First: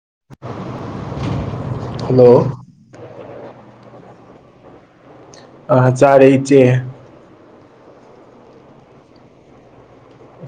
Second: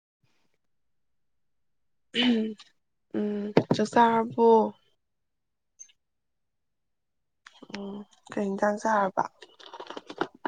[inaudible] ꯎꯝ ꯆ ꯆꯥꯕꯣ ꯑ ꯆꯥꯔꯦ ꯏꯆꯦ ꯎꯝ ꯀꯩ ꯏꯟꯁꯥꯡ ꯆꯥꯔꯕ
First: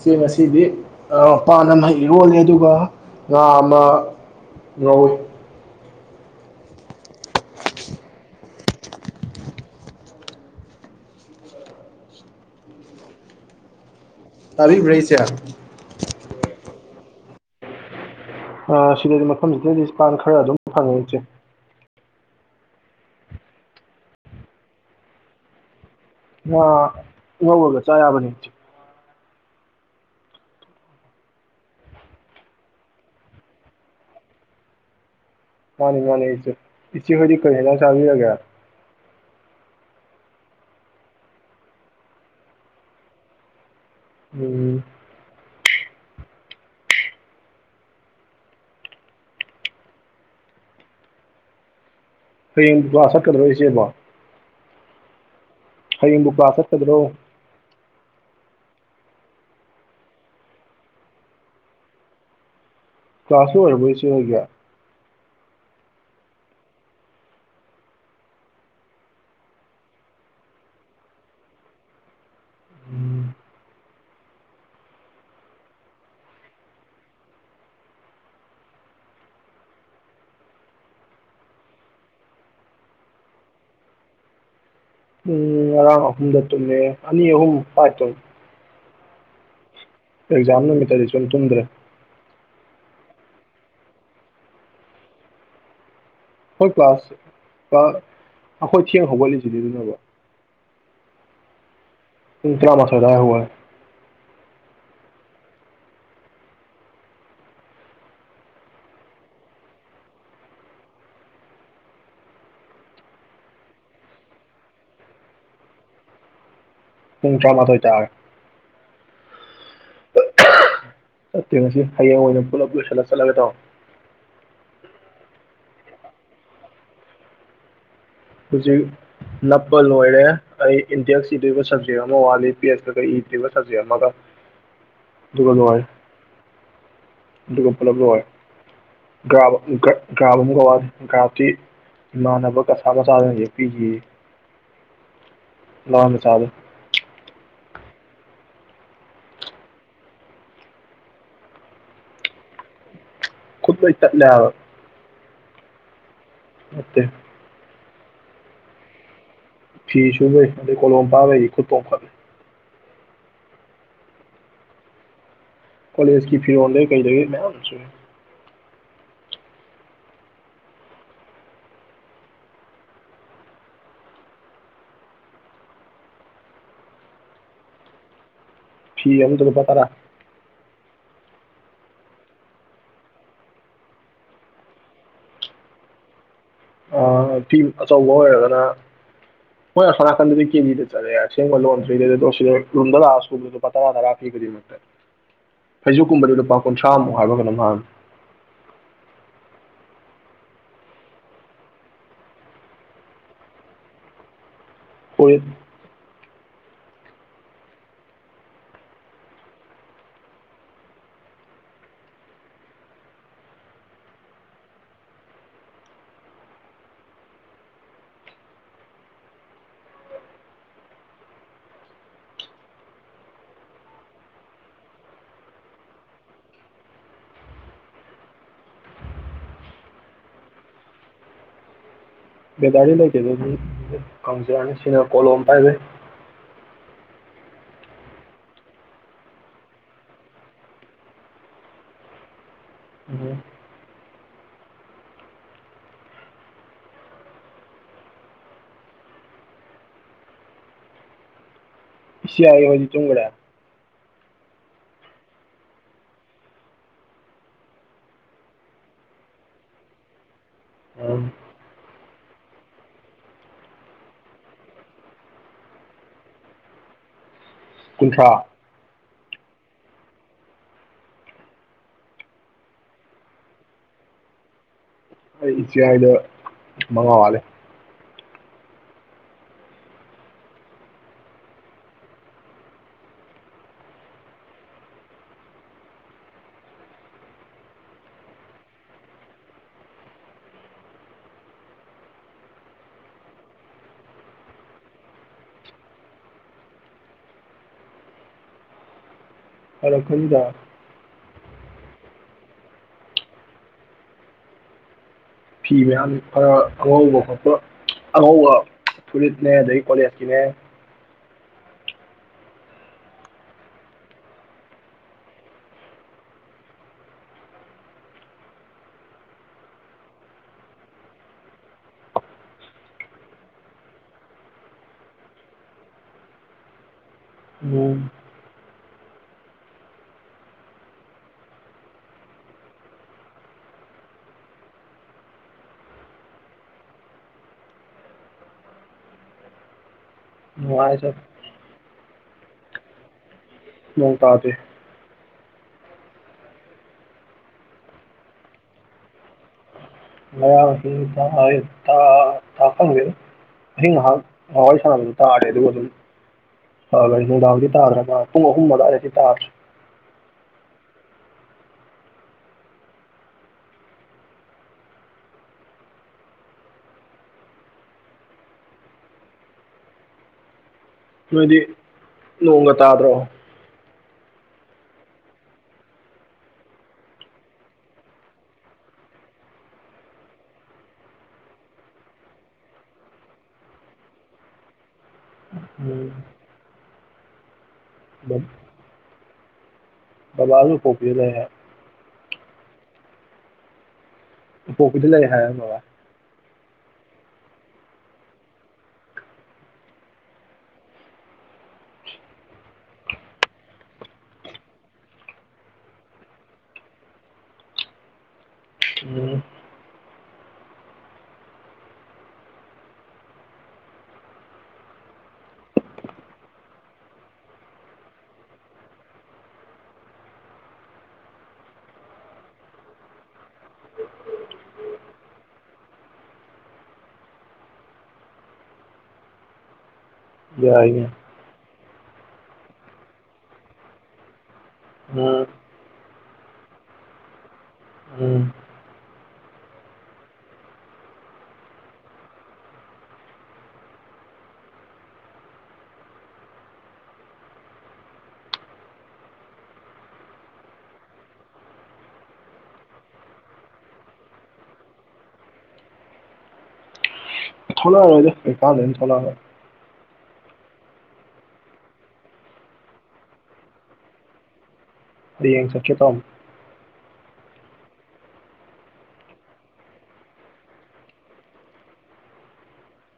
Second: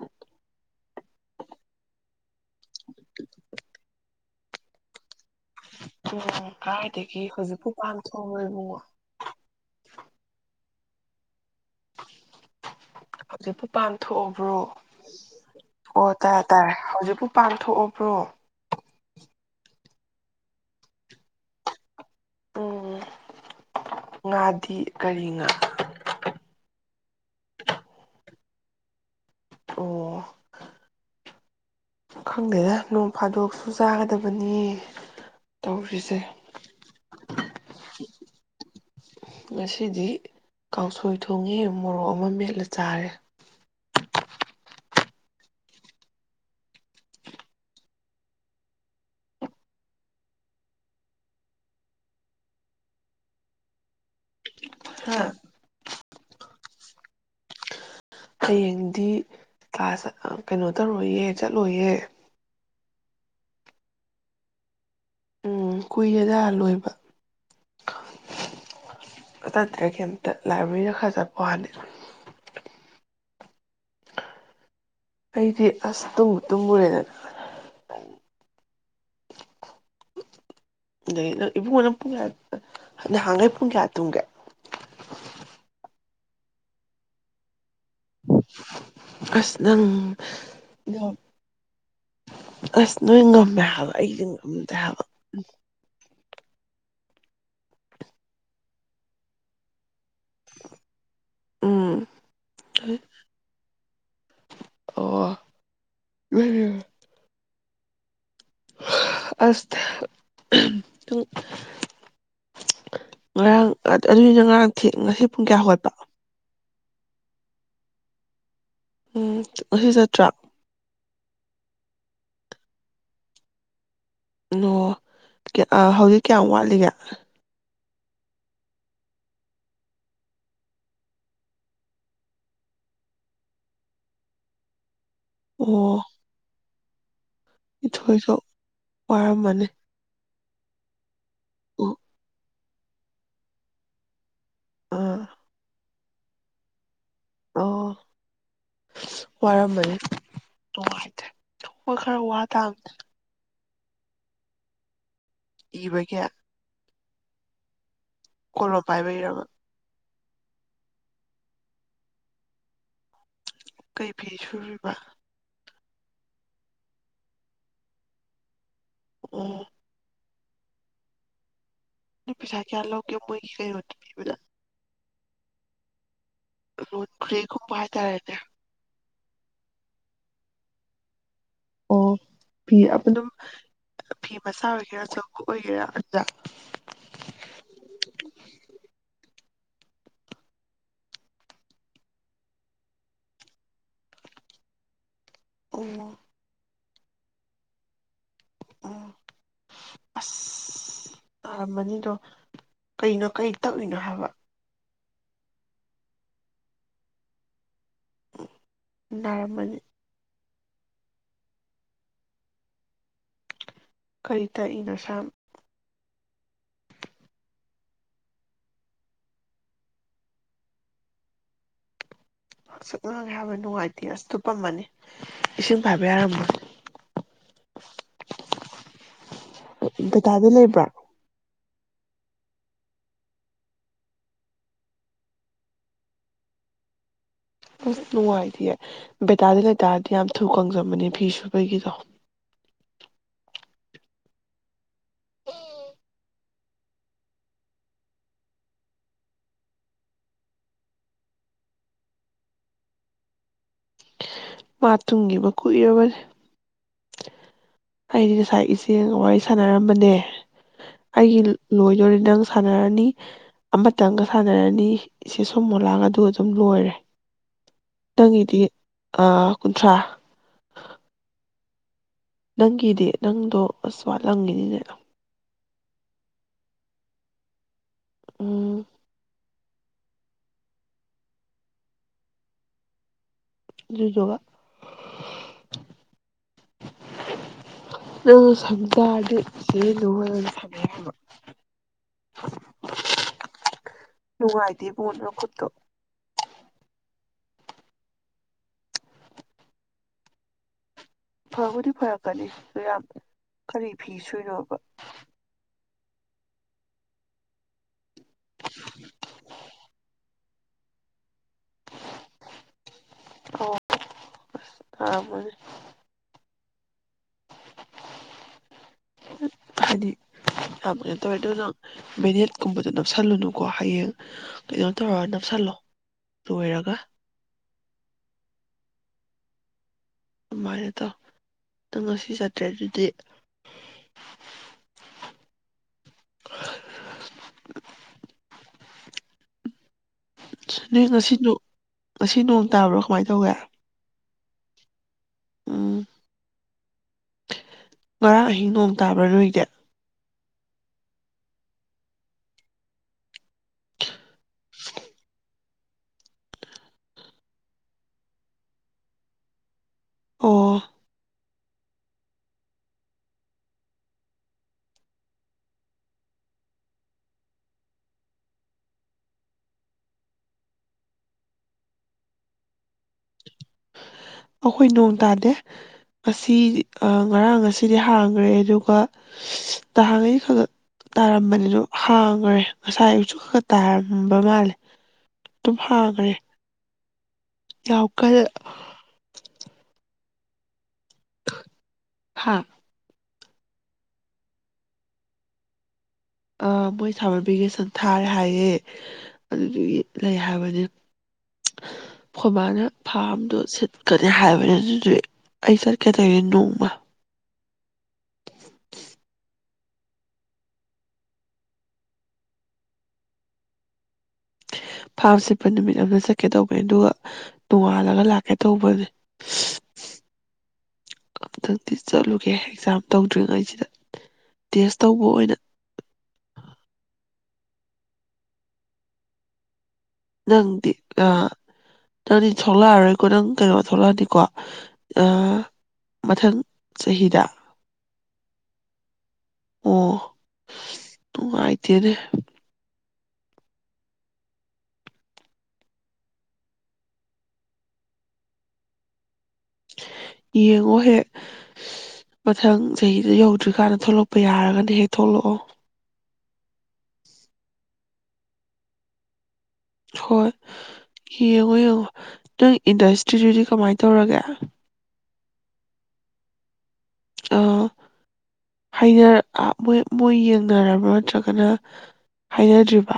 ꯁꯦ ꯉꯁꯤꯗꯤ ꯄꯥꯅ ꯃꯍꯩ ꯏꯔꯣꯜꯅꯦ ꯑꯗꯨꯒ ꯉꯥ ꯑꯃ ꯅ ꯑꯣ ꯀꯥꯏꯗ ꯍꯖꯤꯄꯨ ꯀꯥꯟ ꯊ ꯑꯣꯏꯣꯏ ꯃꯨꯡ ꯍꯧꯖꯤꯛꯄꯣ ꯄꯥꯟꯝ ꯇꯕꯤꯕ ꯔꯩꯁꯦꯌꯥ ꯇꯔꯦ ꯇꯥꯔꯦ ꯍꯧꯖꯤꯛꯄꯥꯎ ꯄꯥꯡꯊꯣꯛꯑꯕ꯭ꯔꯣ ꯑ ꯁꯤꯗꯗꯤ ꯃꯐꯝꯁꯤꯗꯗꯤ ꯏꯁꯄꯥꯟ ꯈꯔ ꯑꯗꯨꯝ ꯐꯪꯉꯦ ꯏꯁꯦ ꯎꯝ ꯉꯥꯗꯤ ꯀꯔꯤ ꯉꯥ ꯑ ꯍꯒ ꯆꯕꯅꯤ ꯑꯣ ꯈꯪꯗꯦꯗ ꯅꯣꯡ ꯐꯥꯗꯣꯛꯁꯨ ꯆꯥꯒꯗꯕꯅꯤ ꯃꯥꯅꯤ ꯇꯧꯔꯤꯁꯦ ꯃꯥꯅꯤꯆ ꯏꯁꯁꯤ ꯍꯣꯏꯀꯛꯇꯅꯦꯅ ꯆꯥꯕꯤ ꯍꯥꯏꯒꯦ ꯉꯁꯤꯗꯤ ꯀꯥꯡꯁꯣꯏ ꯊꯣꯡꯉꯦ ꯃꯣꯔꯣꯛ ꯑꯃ ꯃꯦꯠꯂ ꯆꯥꯔꯦ ꯎꯝ ꯍꯌꯦꯡꯗꯨ ꯀ ꯁꯛꯀꯗꯧꯣꯔꯤꯁꯦꯕꯣ ꯍꯌꯦꯡ ꯕꯕꯥ ꯆꯠꯀꯗ꯭ꯔꯣ ꯍꯌꯦꯡꯗꯤ ꯀ꯭ꯂꯥꯁ ꯀꯩꯅꯣ ꯇꯧꯔꯣꯏꯌꯦ ꯆꯠꯂꯣꯏꯌꯦ ꯀ꯭ꯂꯥꯁ ꯑꯣꯏꯔꯔꯕ ꯁꯤ ꯍꯥꯏꯒ ꯎꯝ ꯀꯨꯏꯔꯦꯗ ꯂꯣꯏꯕ ꯇꯇ ꯀꯩꯝꯇ ꯂꯥꯏꯕ꯭ꯔꯦꯔꯤꯗ ꯈꯔ ꯆꯠꯄ ꯋꯥꯅꯤ ꯑꯩꯗꯤ ꯑꯁ ꯇꯨꯝꯃꯨꯔꯦꯗꯗ ꯑꯩ ꯏꯕꯨꯡꯉꯣꯅ ꯄꯨꯡ ꯀꯌꯥ ꯅꯍꯥꯟꯈꯩ ꯄꯨꯡ ꯀꯌꯥ ꯇꯨꯡꯒꯦ ꯎꯝ ꯑꯍꯨꯝꯗ ꯇ ꯑꯅꯤ ꯑꯍꯨꯝ ꯄꯥꯏ ꯇ ꯑꯁ ꯅꯪ ꯅꯨꯃꯤꯠꯇꯗꯤ ꯁꯨꯝ ꯇꯨꯝꯗ꯭ꯔꯦ ꯑꯁ ꯅꯣꯏꯒꯣ ꯃ ꯍꯥ ꯏꯗ ꯍꯥꯏꯕ ꯍꯣꯏ ꯄꯥꯁ ꯑꯩꯈꯣꯏ ꯊꯦꯡ ꯍꯒꯠꯂꯤꯁꯤꯅꯤ ꯑꯗꯨꯅꯦꯕ ꯎꯝ ꯏꯇꯅꯥ ꯃꯁꯥꯗꯥꯥ ꯍ ꯑꯣ ꯑꯁ ꯉꯔꯥꯡ ꯑꯗꯨꯒꯤꯅ ꯉꯔꯥꯡ ꯉꯁꯤ ꯄꯨꯡ ꯀꯌꯥ ꯍꯧꯒꯠꯄ ꯃꯨꯡꯇ꯭ꯔ ꯃꯊꯣꯏꯇꯥ ꯎꯝ ꯑꯁꯤ ꯆꯠꯇ꯭ꯔꯥ ꯆꯠꯇꯦ ꯉꯁꯤ ꯍꯌꯦꯡ ꯑꯣꯏꯅ ꯄꯨꯂꯞ ꯂꯣꯏꯁꯤꯜꯂꯒ ꯆꯠꯂꯒ ꯇꯣ ꯑꯣ ꯍꯧꯖꯤꯛ ꯀꯌꯥꯝ ꯋꯥꯠꯂꯤꯒꯦ ꯍꯧꯖꯤꯛ ꯅꯞꯄ ꯂꯣꯏꯔꯦ ꯑꯩ ꯏꯟꯗꯤꯦꯛꯁ ꯏꯗ꯭ꯔꯤꯕ ꯁꯕꯖꯦꯛ ꯑꯃ ꯋꯥꯠꯜꯂꯤ ꯄꯤ ꯑꯦꯁꯇꯒ ꯏꯗ꯭ꯔꯤꯕ ꯁꯕꯖꯦꯛ ꯑꯃꯒ ꯑꯗꯨꯒꯕ ꯅꯥꯏ ꯑꯣ ꯑꯗꯨꯒ ꯄꯨꯂꯞ ꯂꯣꯏ ꯅꯤꯊꯣꯏꯁꯨ ꯋꯥꯔꯝꯃꯅꯤ ꯒ꯭ꯔꯥꯕ ꯑꯃ ꯀ ꯒ꯭ꯔꯥꯞꯇꯤ ꯑꯣ ꯏꯃꯥꯟꯅꯕ ꯀꯁꯥꯒꯁꯥꯗꯅ ꯌꯦꯦ ꯄꯤꯈꯤꯌꯦ ꯑꯥ ꯂꯃꯦ ꯆꯕ ꯑꯣ ꯋꯥꯔꯝꯃꯅꯤ ꯅꯨꯡꯉꯥꯏꯇ꯭ꯔꯦ ꯊ ꯈꯔ ꯋꯥ ꯇꯥꯡꯕꯅꯦ ꯈꯨꯨꯠ ꯄꯩꯁ ꯆꯠꯂ ꯏꯕꯒ ꯑꯣꯠꯇꯦ ꯀꯂ ꯄꯥꯏꯕꯔꯕꯔꯕ ꯐꯤꯁꯨꯨꯕꯩꯦ ꯀꯂꯣ ꯕꯥꯔ ꯈꯨꯠꯇꯣ ꯈꯔꯦ ꯀꯩ ꯐꯤ ꯁꯨꯕꯤꯔꯤꯕ ꯀꯣꯂꯦꯖꯀꯤ ꯐꯤꯔꯣꯗ ꯀꯩ ꯂꯩ ꯑꯣ ꯄꯁ ꯀꯌꯥ ꯂꯣ ꯀ ꯃꯣꯏ ꯀꯩꯗꯥ ꯔꯣꯣꯟ ꯈꯔꯤ ꯈꯨꯝꯄ ꯍꯥꯏ ꯇꯔꯦꯅꯦ ꯐꯤ ꯑꯗꯨ ꯇꯗ ꯐ ꯇꯔ ꯑꯣ ꯐꯤ ꯑꯗꯨ ꯑꯗꯨꯝ ꯐꯤ ꯃꯆꯥ ꯑꯣꯏꯒꯦꯔꯥ ꯆꯪꯀ ꯑꯣꯏꯒꯦꯔꯥ ꯑꯗꯨꯗ ꯑ ꯐꯤꯝ ꯑꯆꯧꯕ ꯑꯣꯏꯔꯒꯅ ꯍꯣꯏ ꯑꯁꯣ ꯅꯥꯀꯟꯗꯗꯤ ꯀꯦꯕꯤꯗ ꯆꯠꯂꯦ ꯑꯁꯦꯡꯕ ꯂꯣꯟꯗ꯭ꯔꯤꯗꯗ ꯂꯥꯛꯑ ꯁꯀꯔꯤ ꯈꯨꯗꯤꯡꯃꯛꯇ ꯐꯩꯖ ꯑꯣ ꯀꯨꯝꯕꯔ ꯄꯥꯎ ꯀꯨꯟꯊ꯭ꯔꯥꯃꯨꯛ ꯍꯥꯏꯕꯒꯅꯍꯥꯟ ꯑꯣ ꯑꯁ ꯇꯥꯔꯝꯃꯅꯤꯗꯣ ꯀꯩꯅꯣ ꯀꯩ ꯇꯛꯏꯅꯣ ꯍꯥꯏꯕ ꯑꯣꯏꯣꯏ ꯅꯔꯃꯜ ꯀꯔꯤ ꯇꯥꯛꯏꯅꯣꯁꯝ ꯍꯥꯛꯆꯛ ꯒꯦ ꯍꯥꯏꯕ ꯅꯨꯡꯉꯥꯏꯇꯦ ꯑꯁꯇ ꯄꯝꯃꯅꯤ ꯏꯁꯤꯡ ꯐꯥꯏꯕ ꯌꯥꯔꯃꯣ ꯗꯇꯥꯗꯤ ꯂꯩꯕ꯭ꯔꯥ ꯦꯗꯥꯔꯤ ꯂ ꯀꯦꯗ ꯀꯁꯤꯅꯤ ꯁꯤ ꯀꯣꯂꯣꯝ ꯄꯥꯏꯕ ꯑꯁ ꯅꯨꯡꯉꯥꯏꯇꯌꯦ ꯕꯦꯇꯥꯂꯤꯟ ꯂꯩꯇꯥꯔꯗꯤ ꯌꯥꯝ ꯊꯨ ꯀꯪꯖꯕꯅꯦ ꯐꯤ ꯁꯨꯕꯒꯤꯗꯣ ꯁꯤꯒꯤ ꯑꯣꯏꯅꯤ ꯇꯨꯒ ꯃꯥ ꯇꯨꯡꯤꯕ ꯀꯨꯏꯔꯕꯅꯦ ꯑꯩꯗꯤ ꯉꯁꯥꯏ ꯏꯆꯦꯒ ꯋꯥꯔꯤ ꯁꯥꯟꯅꯔꯝꯕꯅꯦ ꯑꯩꯒꯤ ꯂꯣꯏꯗꯣꯔꯦ ꯅꯪ ꯁꯥꯟꯅꯔꯅꯤ ꯑꯃꯇꯪꯒ ꯁꯥꯟꯅꯔꯅꯤ ꯏꯆꯦ ꯁꯣ ꯃꯣ ꯂꯥꯡ ꯑꯗꯨ ꯑꯗꯨꯝ ꯂꯣꯏꯔꯦ ꯀꯨꯟꯊ꯭ꯔꯥ ꯇꯪꯉꯗꯤꯦ ꯑ ꯀꯨꯟꯊ꯭ꯔꯥ ꯅꯪꯒꯤꯗꯤ ꯅꯪꯗꯣ ꯑꯁꯋꯥꯠ ꯂꯪꯉꯤꯅꯤꯅꯦꯅ ꯑꯩ ꯏꯆꯦ ꯑꯏꯗ ꯃꯉꯥ ꯋꯥꯂꯦ ꯎꯝ ꯑꯗꯨꯗꯨ ꯅꯪ ꯁꯪꯖꯔꯗꯤ ꯏꯆꯦ ꯅꯅ ꯁꯪꯉ ꯍꯥꯏꯕ ꯅꯨꯡꯉꯥꯏꯇꯦ ꯏꯕꯣꯟꯅ ꯈꯨꯠꯇꯣ ꯍꯔ ꯈꯨꯗ ꯐꯕꯨꯗꯤ ꯐꯔꯛꯀꯅꯤ ꯑꯗꯨ ꯌꯥꯝ ꯀꯔꯤ ꯐꯤ ꯁꯨꯏꯅꯣꯕ ꯐꯤ ꯃꯌꯥꯝ ꯈꯔ ꯈꯉꯧꯕ ꯈꯣꯠꯄ ꯑꯉꯧꯕ ꯐꯨꯔꯤꯠꯅꯦ ꯑꯗꯒꯤ ꯀꯣꯂꯦꯖꯀꯤꯅꯦ ꯑꯣ ꯑꯅꯦ ꯍꯥꯏꯗꯤ ꯌꯥꯝ ꯀꯩꯅꯣ ꯇꯧꯋꯦ ꯑꯗꯨ ꯅꯪ ꯃꯦꯅꯦꯠꯀꯨꯝꯕꯗꯣ ꯅꯞꯁꯜꯂꯨꯅꯨꯀꯣ ꯍꯌꯦꯡ ꯀꯩꯅꯣ ꯇꯧꯔꯒ ꯅꯞꯁꯜꯂꯣ ꯂꯣꯏꯔꯒ ꯅꯣꯡ ꯑꯗꯨꯃꯥꯏꯅ ꯇꯧ ꯅꯪ ꯉꯁꯤ ꯆꯠꯇ꯭ꯔꯦ ꯑꯗꯨꯗꯤ ꯅꯨꯡꯉꯥꯏ ꯆꯠ ꯉꯁꯤꯁꯨ ꯉ ꯅꯣꯡ ꯇꯥꯕ꯭ꯔꯣ ꯀꯃꯥꯏꯅ ꯇꯧꯋꯦ ꯅꯣꯡ ꯇꯥꯗꯦ ꯎꯝ ꯉꯔꯥꯡ ꯑꯍꯤꯡ ꯅꯣꯡ ꯇꯥꯕ꯭ꯔꯥ ꯅꯣꯏꯗꯤ ꯉꯔꯥꯡ [unintelligible] ꯑꯍꯤꯡ ꯉꯥꯍꯥꯛ ꯋꯥꯔꯤ ꯁꯥꯅꯕꯗꯨ ꯇꯥꯔꯦ ꯑꯗꯨꯒ ꯑꯗꯨꯝ [unintelligible] ꯇꯥꯗ꯭ꯔ ꯄꯨꯝ ꯑꯍꯨꯝ ꯑꯗꯥꯏꯗꯩꯗꯤ ꯇꯥꯗ꯭ꯔꯦ ꯑꯣ ꯅꯣꯏꯗꯤ ꯅꯣꯡꯒ ꯇꯥꯗ꯭ꯔꯣ ꯑꯈꯣꯏ ꯅꯣꯡ ꯇꯥꯗꯦ ꯉꯁꯤꯗꯤ ꯉꯔꯥꯡ ꯉꯁꯤꯗꯤ ꯍꯥꯡꯈ꯭ꯔꯦ ꯑꯗꯨꯒ ꯇꯍꯥꯡꯉꯩꯗꯤ ꯈ ꯈ ꯇꯥꯔꯝꯕꯅꯤꯗꯣ ꯍꯥꯡꯈ꯭ꯔꯦ ꯉꯁꯥꯏ ꯑꯌꯨꯛꯁꯨ ꯈ ꯈ ꯇꯥꯔꯝꯕ ꯃꯥꯜꯂꯦ ꯗꯨꯝ ꯎꯝ ꯍꯥꯡꯒ꯭ꯔꯦ ꯌꯥꯝꯀꯜ [unintelligible] ꯍꯥ [unintelligible] ꯎꯄꯣꯛꯄꯤꯗ ꯂꯩ ꯍꯥꯏ ꯕꯕꯥ ꯑ ꯃꯣꯏ ꯁꯥꯃꯔ ꯚꯦꯀꯦꯁꯟ ꯊꯥꯔꯦ ꯍꯥꯏꯌꯦ ꯑꯗꯨꯗꯨꯒꯤ ꯂꯩ ꯍꯥꯏꯕꯅꯦ ꯈꯣꯏꯃꯥꯅ ꯐꯥꯝꯗꯣ ꯁꯤꯠꯀꯅꯤ ꯍꯥꯏꯕꯅꯦ ꯑꯗꯨꯗꯨꯏ ꯑꯩ ꯆꯠꯀꯦ ꯇꯧꯔꯤꯅꯦ ꯅꯣꯡꯃ ꯎꯝ ꯐꯥꯝ ꯁꯤꯠꯄ ꯅꯨꯃꯤꯠ ꯑꯃ ꯆꯠꯀꯦ ꯇꯧꯕꯅꯦ ꯑꯗꯨꯒ ꯅꯣꯡꯉꯥꯜꯂꯒ ꯂꯥꯛꯀꯦ ꯇꯧꯕꯅꯦ ꯑꯝꯇꯪꯗꯤ ꯆꯠꯂꯨꯒꯦ ꯑꯦꯛꯖꯥꯝ ꯇꯧꯗ꯭ꯔꯤꯉꯩꯁꯤꯗ ꯇꯦꯁ ꯇꯧꯕ ꯑꯣꯏꯅ ꯅꯪꯗꯤ ꯌꯥꯏꯅꯦ ꯑꯥ ꯅꯪꯗꯤ ꯊꯣꯛꯂꯛꯑꯔꯣꯏꯀꯣ ꯅꯪ ꯀꯩꯅꯣ ꯊꯣꯛꯂꯛꯑꯅꯤꯀꯣ ꯑ ꯎꯝ ꯃꯊꯪ ꯆꯍꯤꯗ ꯎꯝ ꯑꯣ ꯅꯨꯡꯉꯥꯏꯇꯦꯅꯦ ꯌꯦꯡꯉꯣ ꯍꯦꯛ ꯃꯊꯪ ꯆꯍꯤꯗ ꯌꯧꯗ꯭ꯔꯤꯀꯥꯟꯗ ꯊꯣꯛꯂꯛꯄ ꯌꯥꯔꯒꯅ ꯍꯦꯛ ꯊꯣꯛꯂꯛꯑꯣ ꯊꯣꯛꯂꯛ ꯑꯔꯣꯏꯗ ꯀꯩꯀꯥꯟꯗꯣꯏꯅꯣ ꯊꯣꯛꯂꯛꯑꯒ ꯍꯣꯏ ꯌꯦꯡꯉꯣ ꯌꯦꯡꯉꯣ ꯅꯪ ꯏꯟꯗꯁꯇ꯭ꯔꯤꯗꯨꯗꯤ ꯀꯃꯥꯏ ꯇꯧꯔꯒꯦ ꯍꯌꯦꯡ ꯆꯠꯀꯦ ꯇꯧꯅꯤ [unintelligible] ꯃꯣꯏ ꯃꯣꯏ ꯌꯦꯡꯅꯔꯕꯥ ꯅꯠꯇ꯭ꯔꯒꯅ ꯍꯥꯏꯅꯗ꯭ꯔꯤꯕ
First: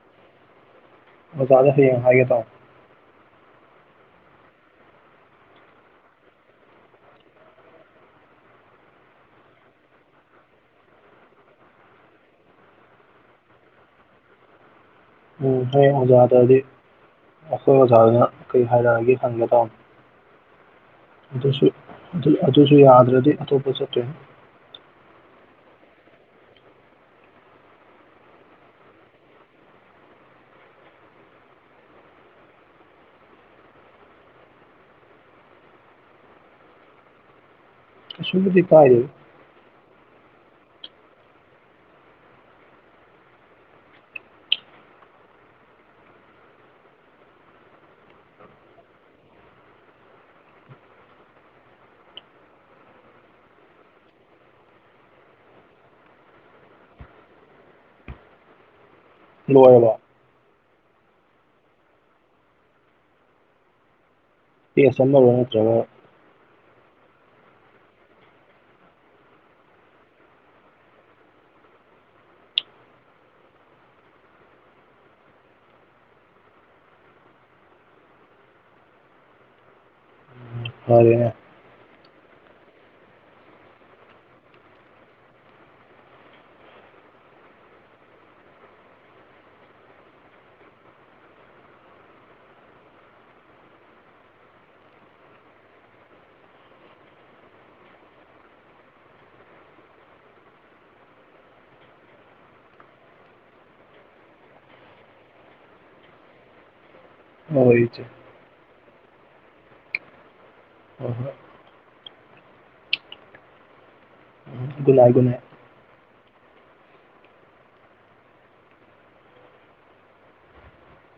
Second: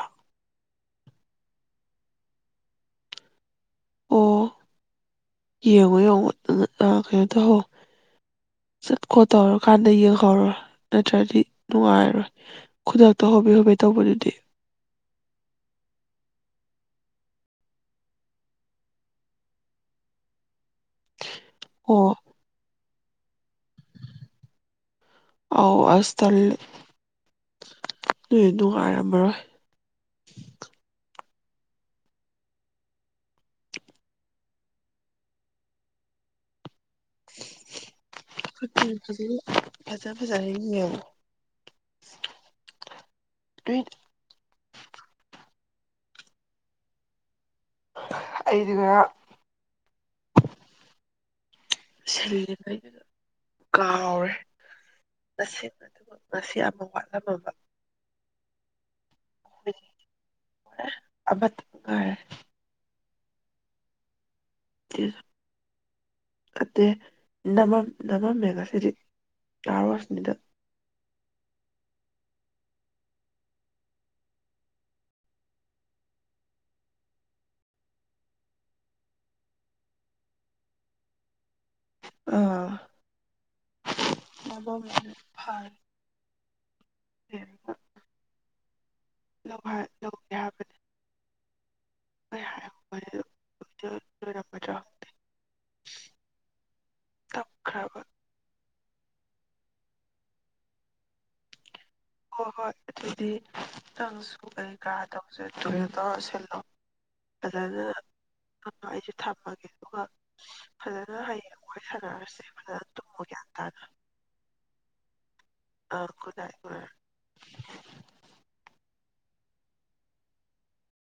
ꯑꯣꯖꯥꯗ ꯍꯌꯦꯡ ꯍꯥꯏꯒꯦ ꯇꯧꯅꯤ ꯑꯣ ꯌꯦꯡꯉꯣ ꯌꯦꯡꯉꯣ ꯀꯩꯅꯣ ꯇꯧꯍꯧ ꯆꯠ ꯈꯣꯠꯇꯧꯔꯀꯥꯟꯗ ꯌꯦꯡꯍꯧꯔꯣ ꯅꯠꯇ꯭ꯔꯗꯤ ꯅꯨꯡꯉꯥꯏꯔꯣꯏ ꯈꯨꯗꯛꯇ ꯍꯣꯕꯦ ꯍꯣꯕꯦ ꯇꯧꯕꯗꯨꯗꯤ ꯎꯝ ꯍꯌꯦꯡ ꯑꯣꯖꯥꯗꯗꯤ ꯑꯈꯣꯏ ꯑꯣꯖꯥꯗꯨꯅ ꯀꯔꯤ ꯍꯥꯏꯔꯛꯑꯒꯦ ꯍꯪꯒꯦ ꯇꯧꯅꯤ ꯑꯗꯨꯁꯨ ꯑꯣ ꯑꯗꯨ ꯑꯗꯨꯁꯨ ꯌꯥꯗ꯭ꯔꯗꯤ ꯑꯇꯣꯞꯄ [unintelligible] ꯑꯧ ꯑꯁ ꯇꯜꯂꯦ ꯅꯣꯏ ꯅꯨꯡꯉꯥꯏꯔꯝꯃꯔꯣꯏ ꯀꯩꯁꯨꯕꯨꯗꯤ ꯀꯥꯏꯗꯦꯗ [unintelligible] ꯐꯖꯥ ꯐꯖꯅ ꯌꯦꯡꯉꯣ ꯅꯣꯏ ꯑꯩꯗꯤ ꯉꯔꯥꯡ ꯁꯤꯜꯂꯤꯉꯩꯩꯅ ꯀꯥꯎꯔ ꯉꯁꯤ ꯉꯁꯤ ꯑꯃ ꯋꯥꯠꯂꯝꯃꯕ ꯂꯣꯏꯔꯕꯣ ꯔꯦ ꯑꯃꯇꯪ ꯉꯥꯏꯔꯦ ꯇꯦꯁ ꯑꯃꯔ ꯅꯠꯇ꯭ꯔꯒ ꯅꯃꯝ ꯅꯝꯃꯝꯃꯦ ꯉꯁꯤꯗꯤ [unintelligible] ꯐꯔꯦꯅꯦ ꯑ [inaudible] [inaudible] ꯍꯣꯏ ꯍꯣꯏ ꯑꯗꯨꯗꯤꯈꯤ ꯅꯪꯁꯨ ꯑꯩ ꯀꯥ ꯇꯧꯁꯦ ꯇꯣꯏ ꯇꯧꯔ ꯁꯤꯜꯂꯣ ꯍꯣꯏ ꯐꯖꯅꯥ ꯏꯆꯦ ꯑꯗꯣ ꯑꯩꯁꯨ ꯊꯝꯃꯒꯦ ꯑꯗꯨꯒ ꯍꯣꯏ ꯐꯖꯅ ꯍꯣꯏ ꯍꯌꯦꯡ ꯋꯥꯔꯤ ꯁꯥꯟꯅꯔꯁꯦ ꯐꯖꯅ ꯇꯨꯝꯃꯣ ꯒ꯭ꯌꯥꯟ ꯇꯥꯅ good night good night good night